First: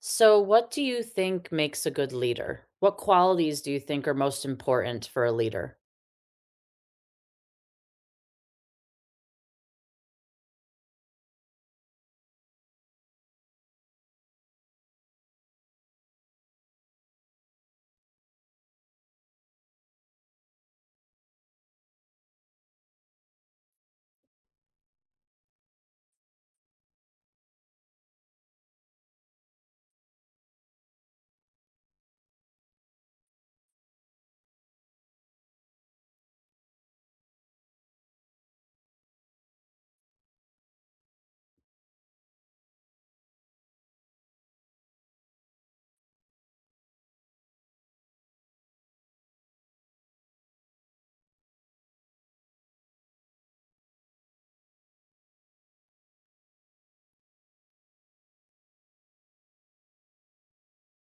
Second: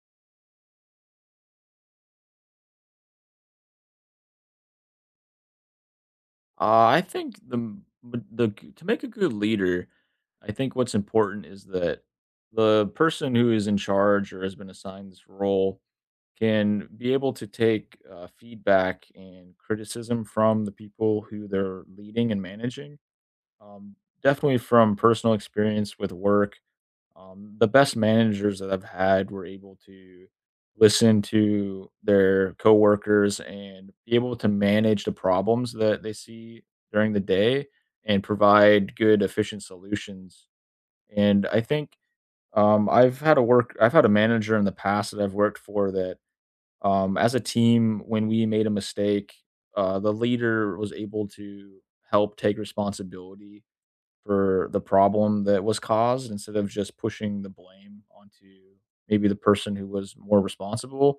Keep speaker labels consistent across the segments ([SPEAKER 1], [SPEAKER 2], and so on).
[SPEAKER 1] So, what do you think makes a good leader? What qualities do you think are most important for a leader?
[SPEAKER 2] I think the m- m- the g- to make a good leader, I think what's important is that the person who is in charge or has been assigned this role can be able to take feedback and criticism from the people who they're leading and managing. Um, definitely from personal experience with work the best managers that I've had were able to listen to their coworkers and be able to manage the problems that they see during the day and provide good, efficient solutions. And I think I've had a manager in the past that I've worked for that as a team, when we made a mistake, the leader was able to help take responsibility for the problem that was caused instead of just pushing the blame onto maybe the person who was more responsible,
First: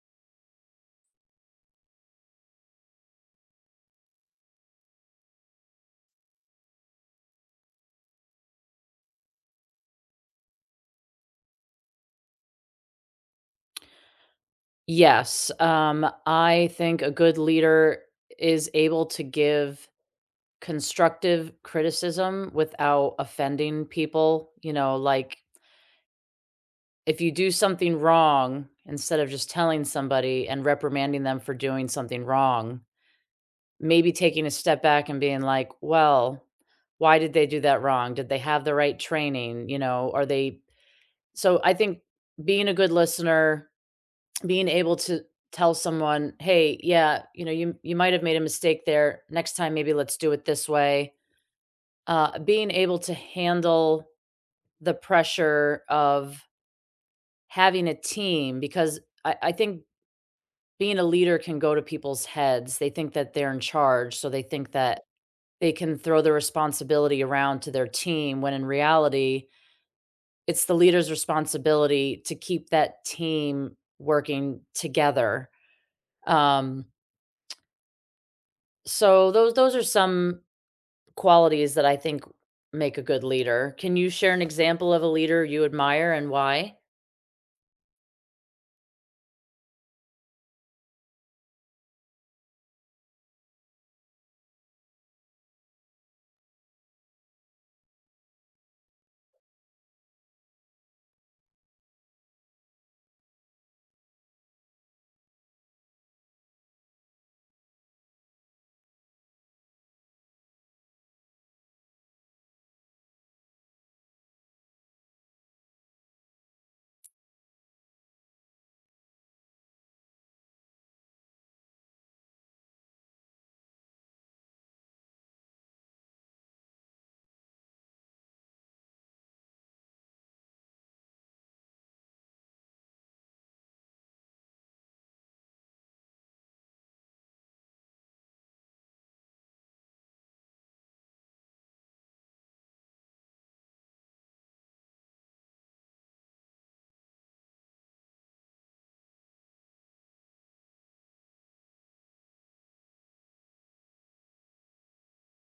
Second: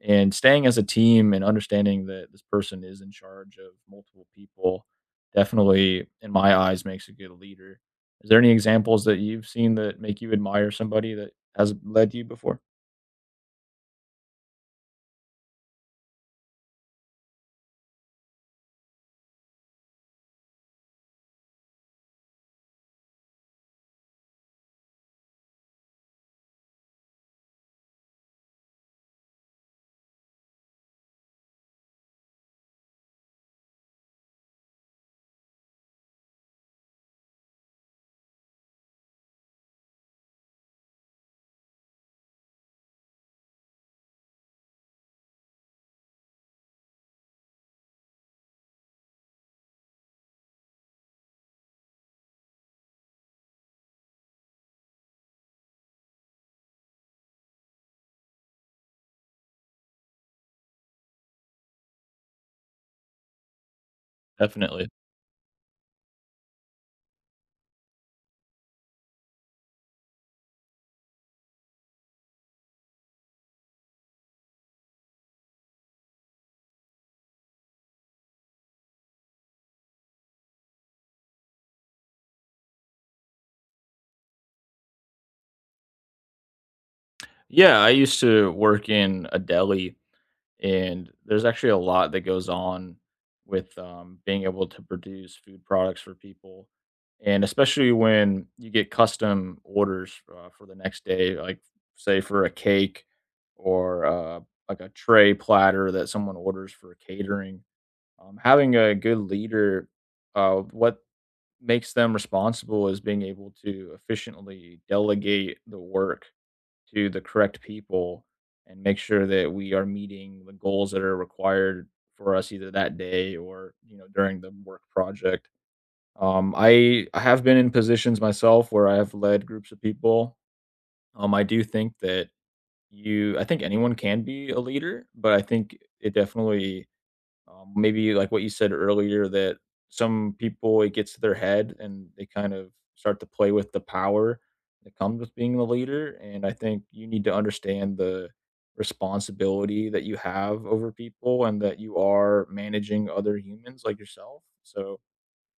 [SPEAKER 2] and staying as a team and understanding that this person is in charge of multiple people definitely in my eyes makes a good leader. Is there any examples that you've seen that make you admire somebody that has led you before?
[SPEAKER 1] Yes, I think a good leader is able to give constructive criticism without offending people. You know, like if you do something wrong, instead of just telling somebody and reprimanding them for doing something wrong, maybe taking a step back and being like, well, why did they do that wrong? Did they have the right training? You know, are they so I think being a good listener, being able to tell someone, "Hey, yeah, you know, you might have made a mistake there. Next time, maybe let's do it this way." Being able to handle the pressure of having a team because I think being a leader can go to people's heads. They think that they're in charge, so they think
[SPEAKER 2] Definitely.
[SPEAKER 1] that they can throw the responsibility around to their team when in reality it's the leader's responsibility to keep that team working together. Um, so those are some qualities that I think make a good leader. Can you share an example of a leader you admire and why?
[SPEAKER 2] Yeah, I used to work in a deli, and there's actually a lot that goes on with being able to produce food products for people, and especially when you get custom orders for the next day, like say for a cake or like a tray platter that someone orders for catering. Having a good leader, what makes them responsible is being able to efficiently delegate the work to the correct people and make sure that we are meeting the goals that are required for us either that day or you know during the work project. I have been in positions myself where I have led groups of people. I do think that you I think anyone can be a leader, but I think it definitely, maybe like what you said earlier, that some people it gets to their head and they kind of start to play with the power that comes with being the leader. And I think you need to understand the responsibility that you have over people and that you are managing other humans like yourself. So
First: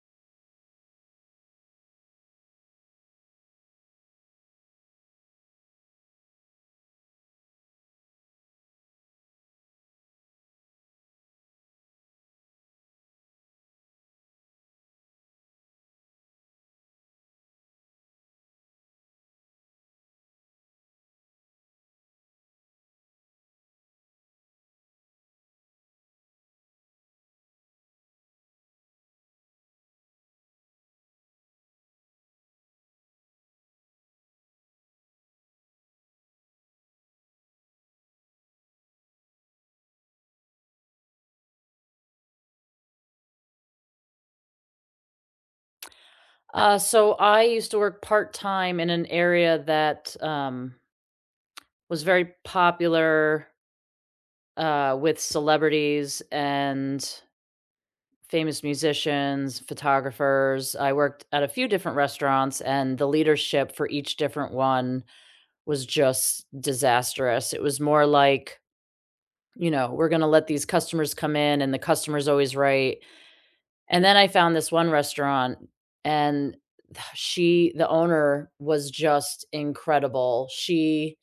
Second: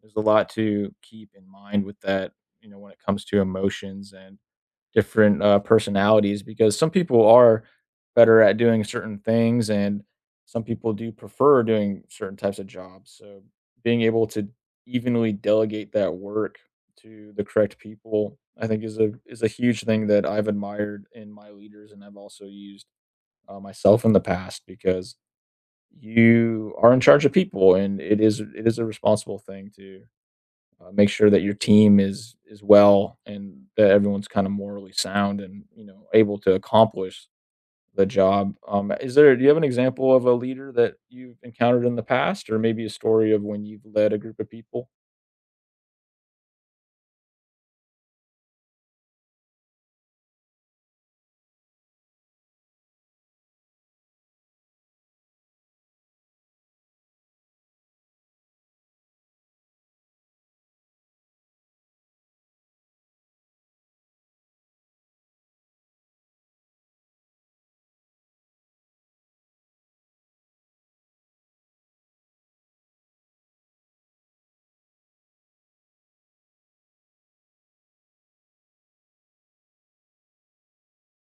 [SPEAKER 2] there's a lot to keep in mind with that, you know, when it comes to emotions and different personalities, because some people are better at doing certain things and some people do prefer doing certain types of jobs. So being able to evenly delegate that work to the correct people, I think, is a huge thing that I've admired in my leaders, and I've also used myself in the past because you are in charge of people, and it is a responsible thing to make sure that your team is well and that everyone's kind of morally sound and you know able to accomplish the job. Is there? Do you have an example of a leader that you've encountered in the past, or maybe a story of when you've led a group of people?
[SPEAKER 1] So I used to work part time in an area that was very popular with celebrities and famous musicians, photographers. I worked at a few different restaurants, and the leadership for each different one was just disastrous. It was more like, you know, we're going to let these customers come in, and the customer's always right. And then I found this one restaurant, and she, the owner, was just incredible. She,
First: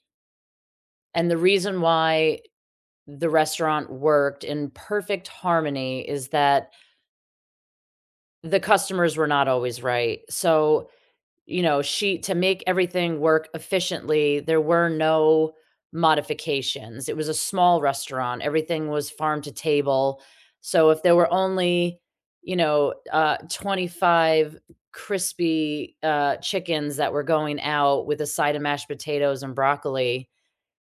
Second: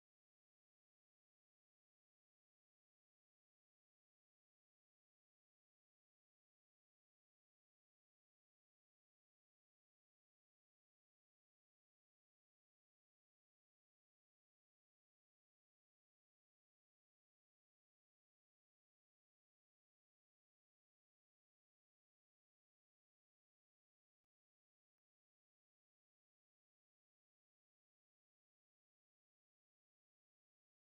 [SPEAKER 1] and the reason why the restaurant worked in perfect harmony is that the customers were not always right. So you know, she to make everything work efficiently, there were no modifications. It was a small restaurant. Everything was farm to table. So if there were only, 25 crispy chickens that were going out with a side of mashed potatoes and broccoli,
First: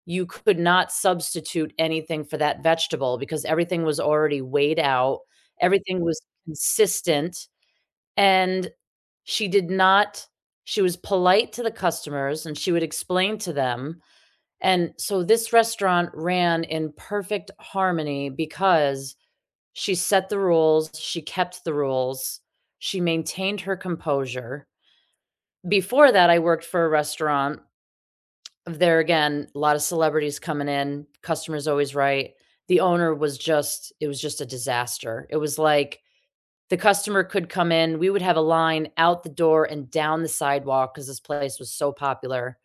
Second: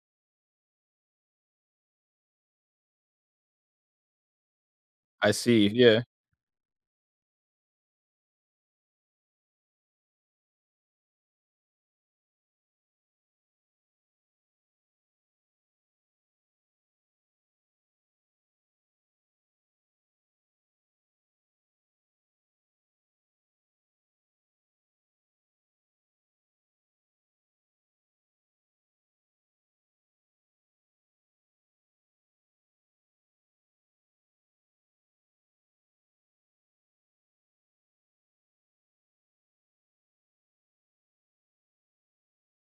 [SPEAKER 1] you could not substitute anything for that vegetable because everything was already weighed out.
[SPEAKER 2] I see.
[SPEAKER 1] Everything
[SPEAKER 2] Yeah.
[SPEAKER 1] was consistent. And she did not she was polite to the customers and she would explain to them. And so this restaurant ran in perfect harmony because she set the rules, she kept the rules, she maintained her composure. Before that, I worked for a restaurant. There again, a lot of celebrities coming in, customers always right. The owner was just, it was just a disaster. It was like the customer could come in, we would have a line out the door and down the sidewalk because this place was so popular,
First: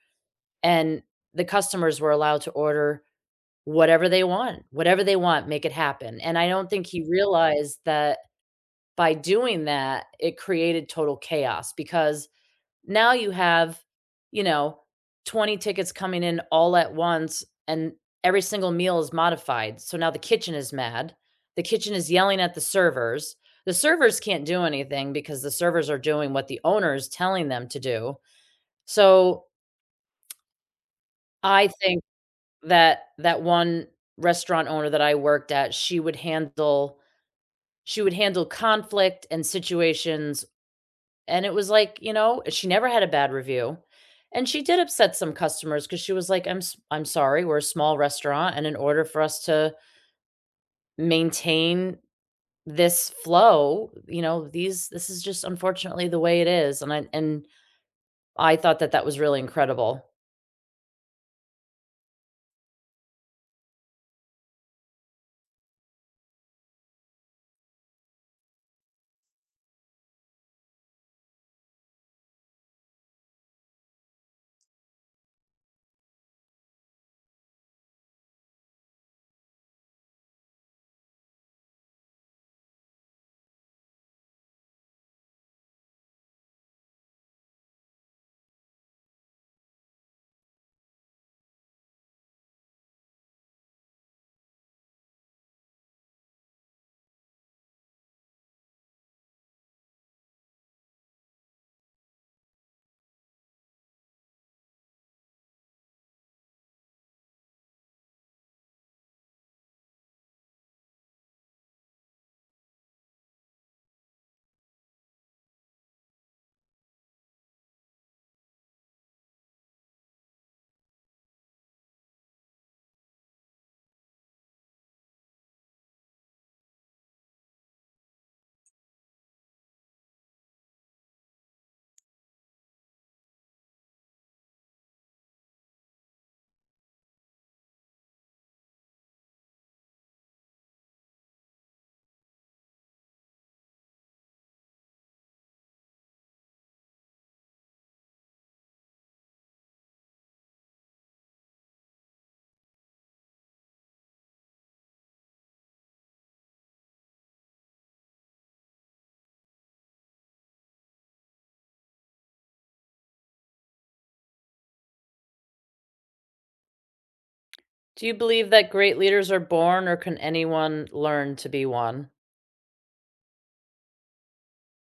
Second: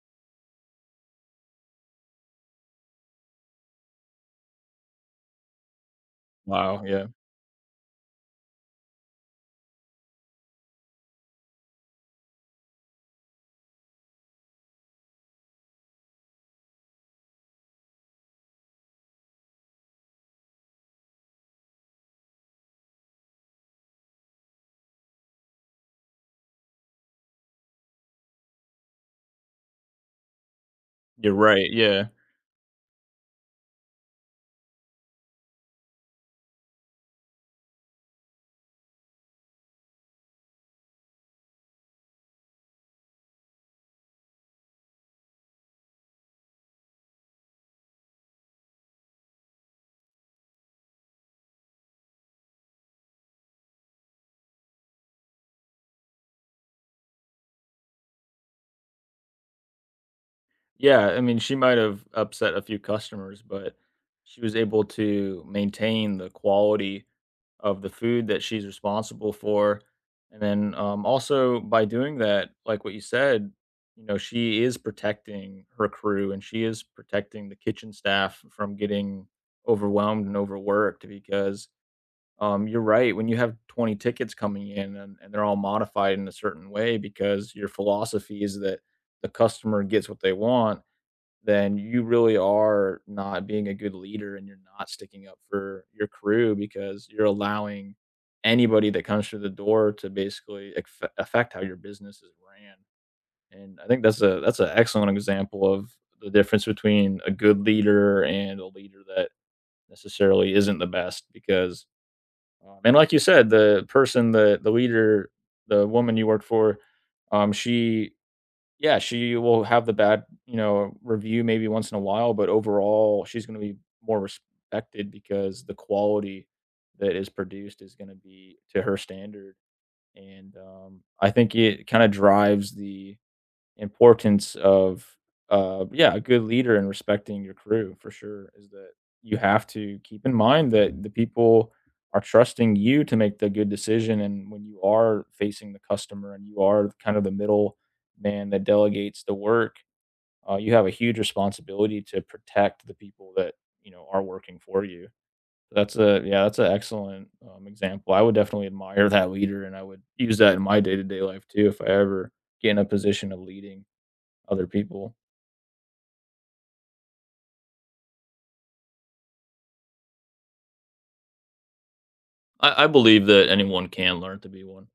[SPEAKER 1] and the customers were allowed to order whatever they want, make it happen, and I don't
[SPEAKER 2] Wow.
[SPEAKER 1] think he
[SPEAKER 2] Yeah.
[SPEAKER 1] realized that by doing that, it created total chaos because now you have, you know, 20 tickets coming in all at once, and every single meal is modified. So now the kitchen is mad. The kitchen is yelling at the servers. The servers can't do anything because the servers are doing what the owner is telling them to do. So
[SPEAKER 2] You're right.
[SPEAKER 1] I think
[SPEAKER 2] Yeah.
[SPEAKER 1] that that one restaurant owner that I worked at, she would handle conflict and situations. And it was like, you know, she never had a bad review. And she did upset some customers because she was like, "I'm I'm sorry, we're a small restaurant, and in order for us to maintain this flow, you know, these this is just unfortunately the way it is." And I thought that that was really incredible.
[SPEAKER 2] Yeah. I mean, she might have upset a few customers, but she was able to maintain the quality of the food that she's responsible for. And then, also by doing that, like what you said, you know, she is protecting her crew and she is protecting the kitchen staff from getting overwhelmed and overworked, because you're right. When you have 20 tickets coming in, and they're all modified in a certain way because your philosophy is that the customer gets what they want, then you really are not being a good leader and you're not sticking up for your crew because you're allowing anybody that comes through the door to basically affect how your business is ran. And I think that's a that's an excellent example of the difference between a good leader and a leader that necessarily isn't the best because, and like you said, the leader, the woman you worked for, she yeah, she will have the bad, you know, review maybe once in a while, but overall, she's gonna be more respected because the quality that is produced is gonna be to her standard, and, I think it kinda drives the importance of, yeah, a good leader and respecting your crew, for sure, is that you have to keep in mind that the people are trusting you to make the good decision. And when you are facing the customer and you are kind of the middle man that delegates the work, you have a huge responsibility to protect the people that you know are working for you. That's a yeah, that's an excellent example. I would definitely admire that leader, and I would use that in my day to day life too if I ever get in a position of leading other people.
[SPEAKER 1] Do you believe that great leaders are born, or can anyone learn to be one?
[SPEAKER 2] I believe that anyone can learn to be one.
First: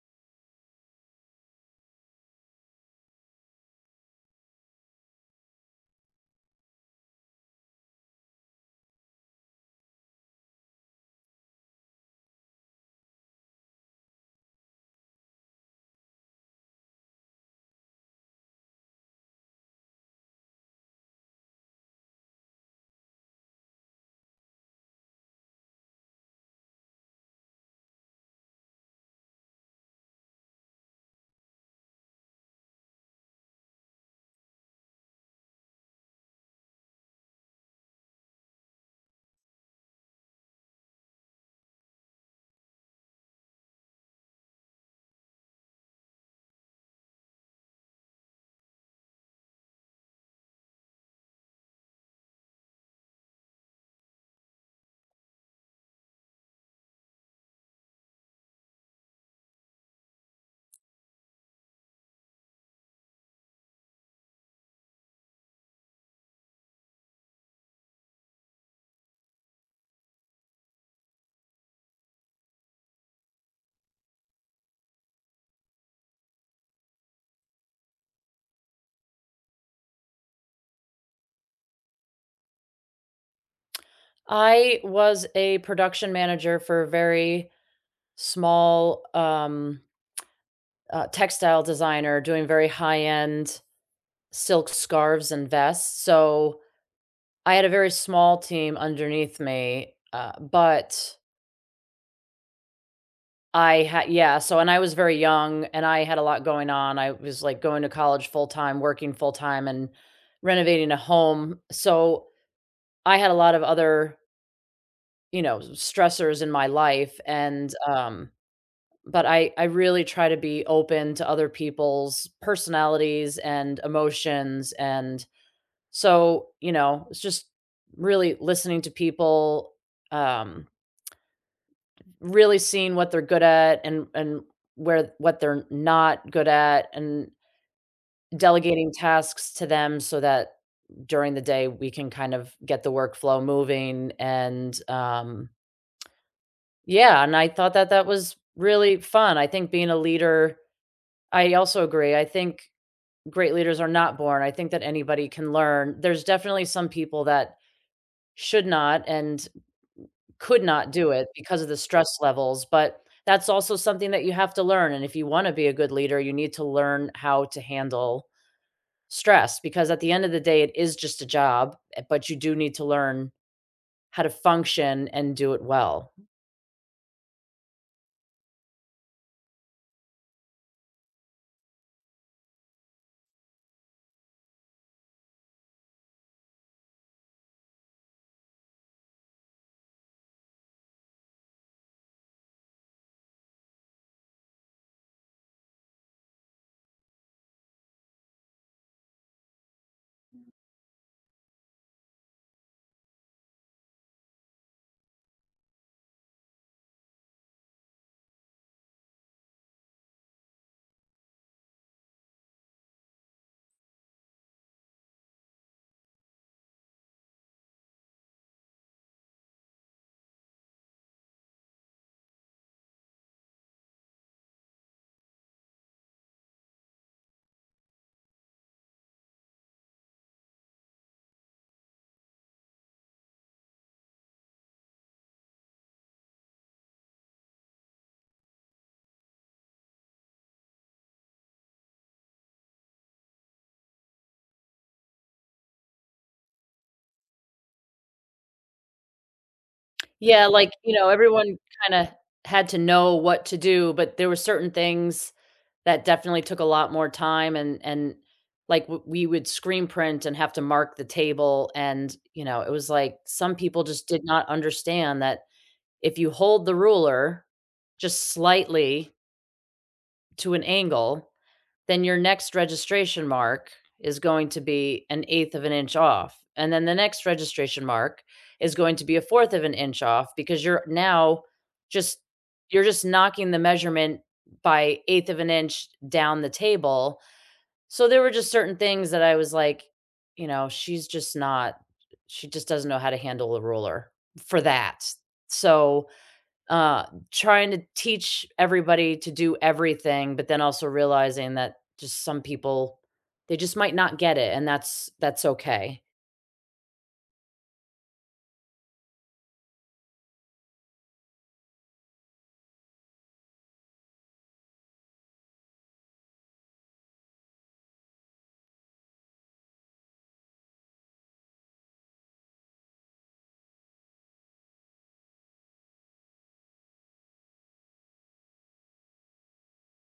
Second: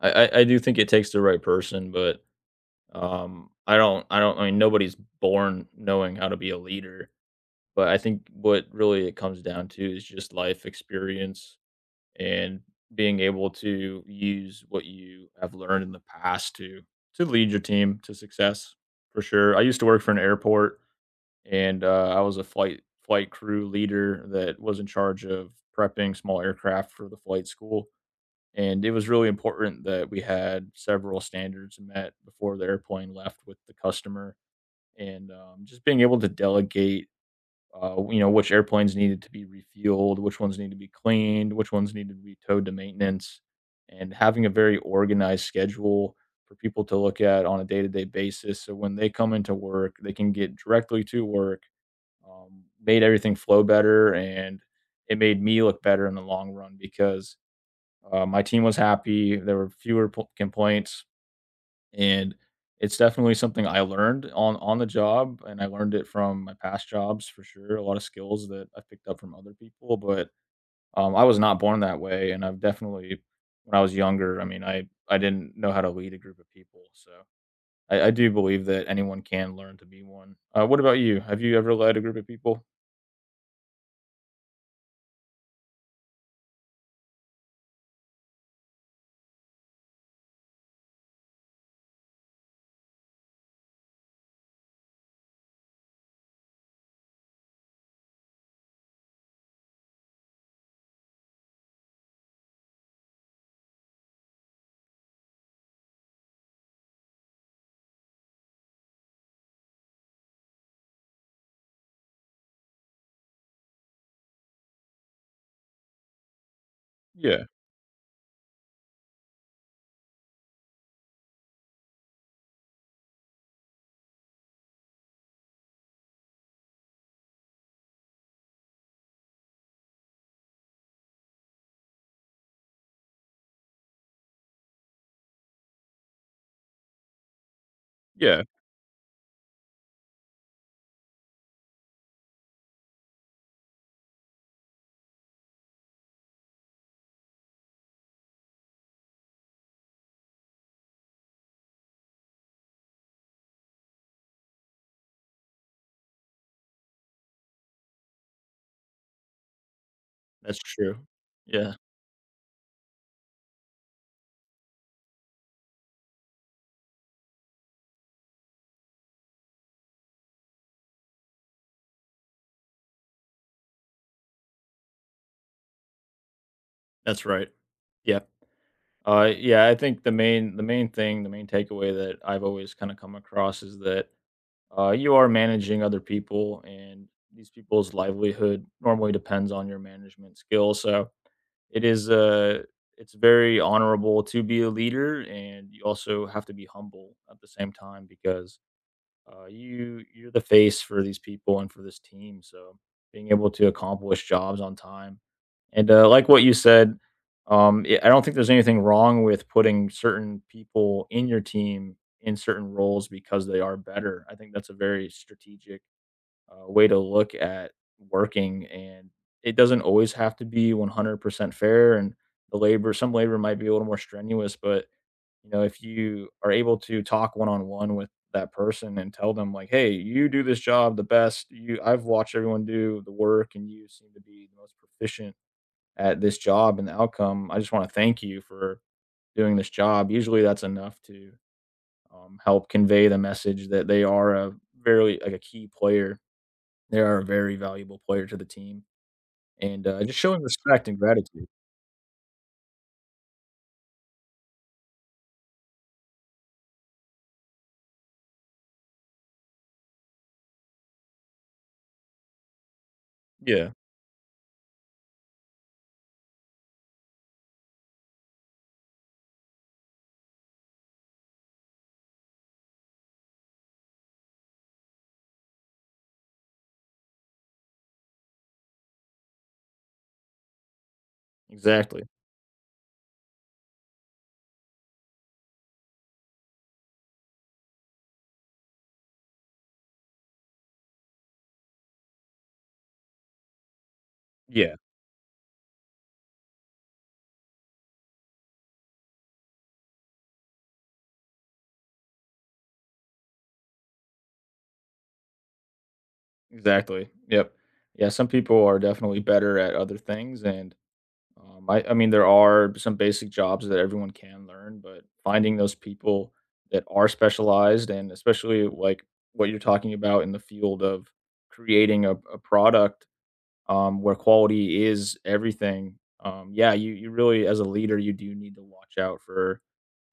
[SPEAKER 2] I do think it takes the right person, but, I don't I don't I mean nobody's born knowing how to be a leader. But I think what really it comes down to is just life experience and being able to use what you have learned in the past to lead your team to success for sure. I used to work for an airport, and I was a flight crew leader that was in charge of prepping small aircraft for the flight school. And it was really important that we had several standards met before the airplane left with the customer, and just being able to delegate, you know, which airplanes needed to be refueled, which ones need to be cleaned, which ones needed to be towed to maintenance, and having a very organized schedule for people to look at on a day-to-day basis. So when they come into work, they can get directly to work. Made everything flow better, and it made me look better in the long run because my team was happy. There were fewer complaints, and it's definitely something I learned on the job, and I learned it from my past jobs for sure. A lot of skills that I picked up from other people, but I was not born that way, and I've definitely, when I was younger, I mean, I didn't know how to lead a group of people, so. I do believe that anyone can learn to be one. What about you? Have you ever led a group of people?
[SPEAKER 1] I was a production manager for a very small textile designer doing very high end silk scarves and vests, so I had a very small team underneath me, but I had yeah, so and I was very young, and I had a lot going on. I was, like, going to college full-time, working full-time, and renovating a home, so I had a lot of other, you know, stressors in my life,
[SPEAKER 2] Yeah,
[SPEAKER 1] and. But I really try to be open to other people's personalities and emotions, and so, you know, it's just really listening to people, um, really seeing what they're good at and where what they're not good at and
[SPEAKER 2] yeah.
[SPEAKER 1] delegating tasks to them so that during the day we can kind of get the workflow moving and. Yeah, and I thought that that was really fun. I think being a leader, I also agree. I think great leaders are not born. I think that anybody can learn. There's definitely some people that should not and
[SPEAKER 2] That's
[SPEAKER 1] could not
[SPEAKER 2] true.
[SPEAKER 1] do it because of
[SPEAKER 2] Yeah,
[SPEAKER 1] the stress levels, but that's also something that you have to learn, and if you wanna be a good leader, you need to learn how to handle stress because at the end of the day, it is just a job, eh, but you do need to learn how to function and do it well.
[SPEAKER 2] that's right. Yeah. Yeah, I think the main takeaway that I've always kind of come across is that, you are managing other people, and these people's livelihood normally depends on your management skill. So it is, it's very honorable to be a leader, and you also have to be humble at the same time because uh, you're the face for these people and for this team. So being able to accomplish jobs on time. And, like what you said, I don't think there's anything wrong with putting certain people in your team in certain roles because they are better. I think that's a very strategic, way to look at working, and it doesn't always have to be 100% fair, and the labor some labor might be a little more strenuous, but, you know, if you are able to talk one-on-one with that person and tell them like, "Hey, you do this job the best. You I've watched everyone do the work, and you seem to be the most proficient at this job and the outcome. I just want to thank you for doing this job." Usually that's enough to help convey the message that they are a very a key player. They are a very valuable player to the team, and just showing
[SPEAKER 1] Yeah, like,
[SPEAKER 2] respect
[SPEAKER 1] you
[SPEAKER 2] and
[SPEAKER 1] know,
[SPEAKER 2] gratitude.
[SPEAKER 1] everyone kinda had to know what to do, but there were certain things that definitely took a lot more time and, like, w we would screen print and have to mark the table, and, you know, it was like some
[SPEAKER 2] Yeah,
[SPEAKER 1] people just did not understand that if you hold the ruler just slightly to an angle, then your next registration mark is going to be an eighth of an inch off. And then the next registration mark is going to be a fourth of an inch off because you're now
[SPEAKER 2] exactly.
[SPEAKER 1] just you're just knocking the measurement by eighth of an inch down the table. So there were just certain things that I was like, you know, she's just not she just doesn't know how to handle a ruler for
[SPEAKER 2] Yeah,
[SPEAKER 1] that. So trying to teach everybody to do everything, but then also realizing that just some people, they just might not get it, and that's okay.
[SPEAKER 2] exactly. Yep. Yeah, some people are definitely better at other things, and I mean, there are some basic jobs that everyone can learn, but finding those people that are specialized, and especially like what you're talking about, in the field of creating a product where quality is everything. Yeah, you really, as a leader, you do need to watch out for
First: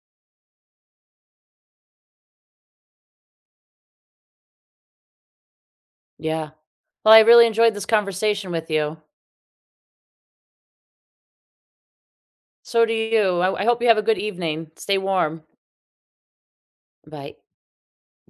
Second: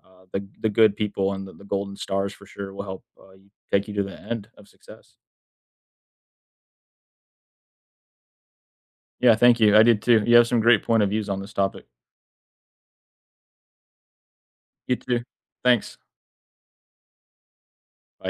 [SPEAKER 2] the good people, and the golden stars for sure will help you take you to the end of success.
[SPEAKER 1] Yeah. Well, I really enjoyed this conversation with you.
[SPEAKER 2] Yeah, thank you. I did too. You have some great point of views on this topic.
[SPEAKER 1] So do you. I hope you have a good evening.
[SPEAKER 2] You
[SPEAKER 1] Stay
[SPEAKER 2] too.
[SPEAKER 1] warm.
[SPEAKER 2] Thanks.
[SPEAKER 1] Bye.
[SPEAKER 2] Bye.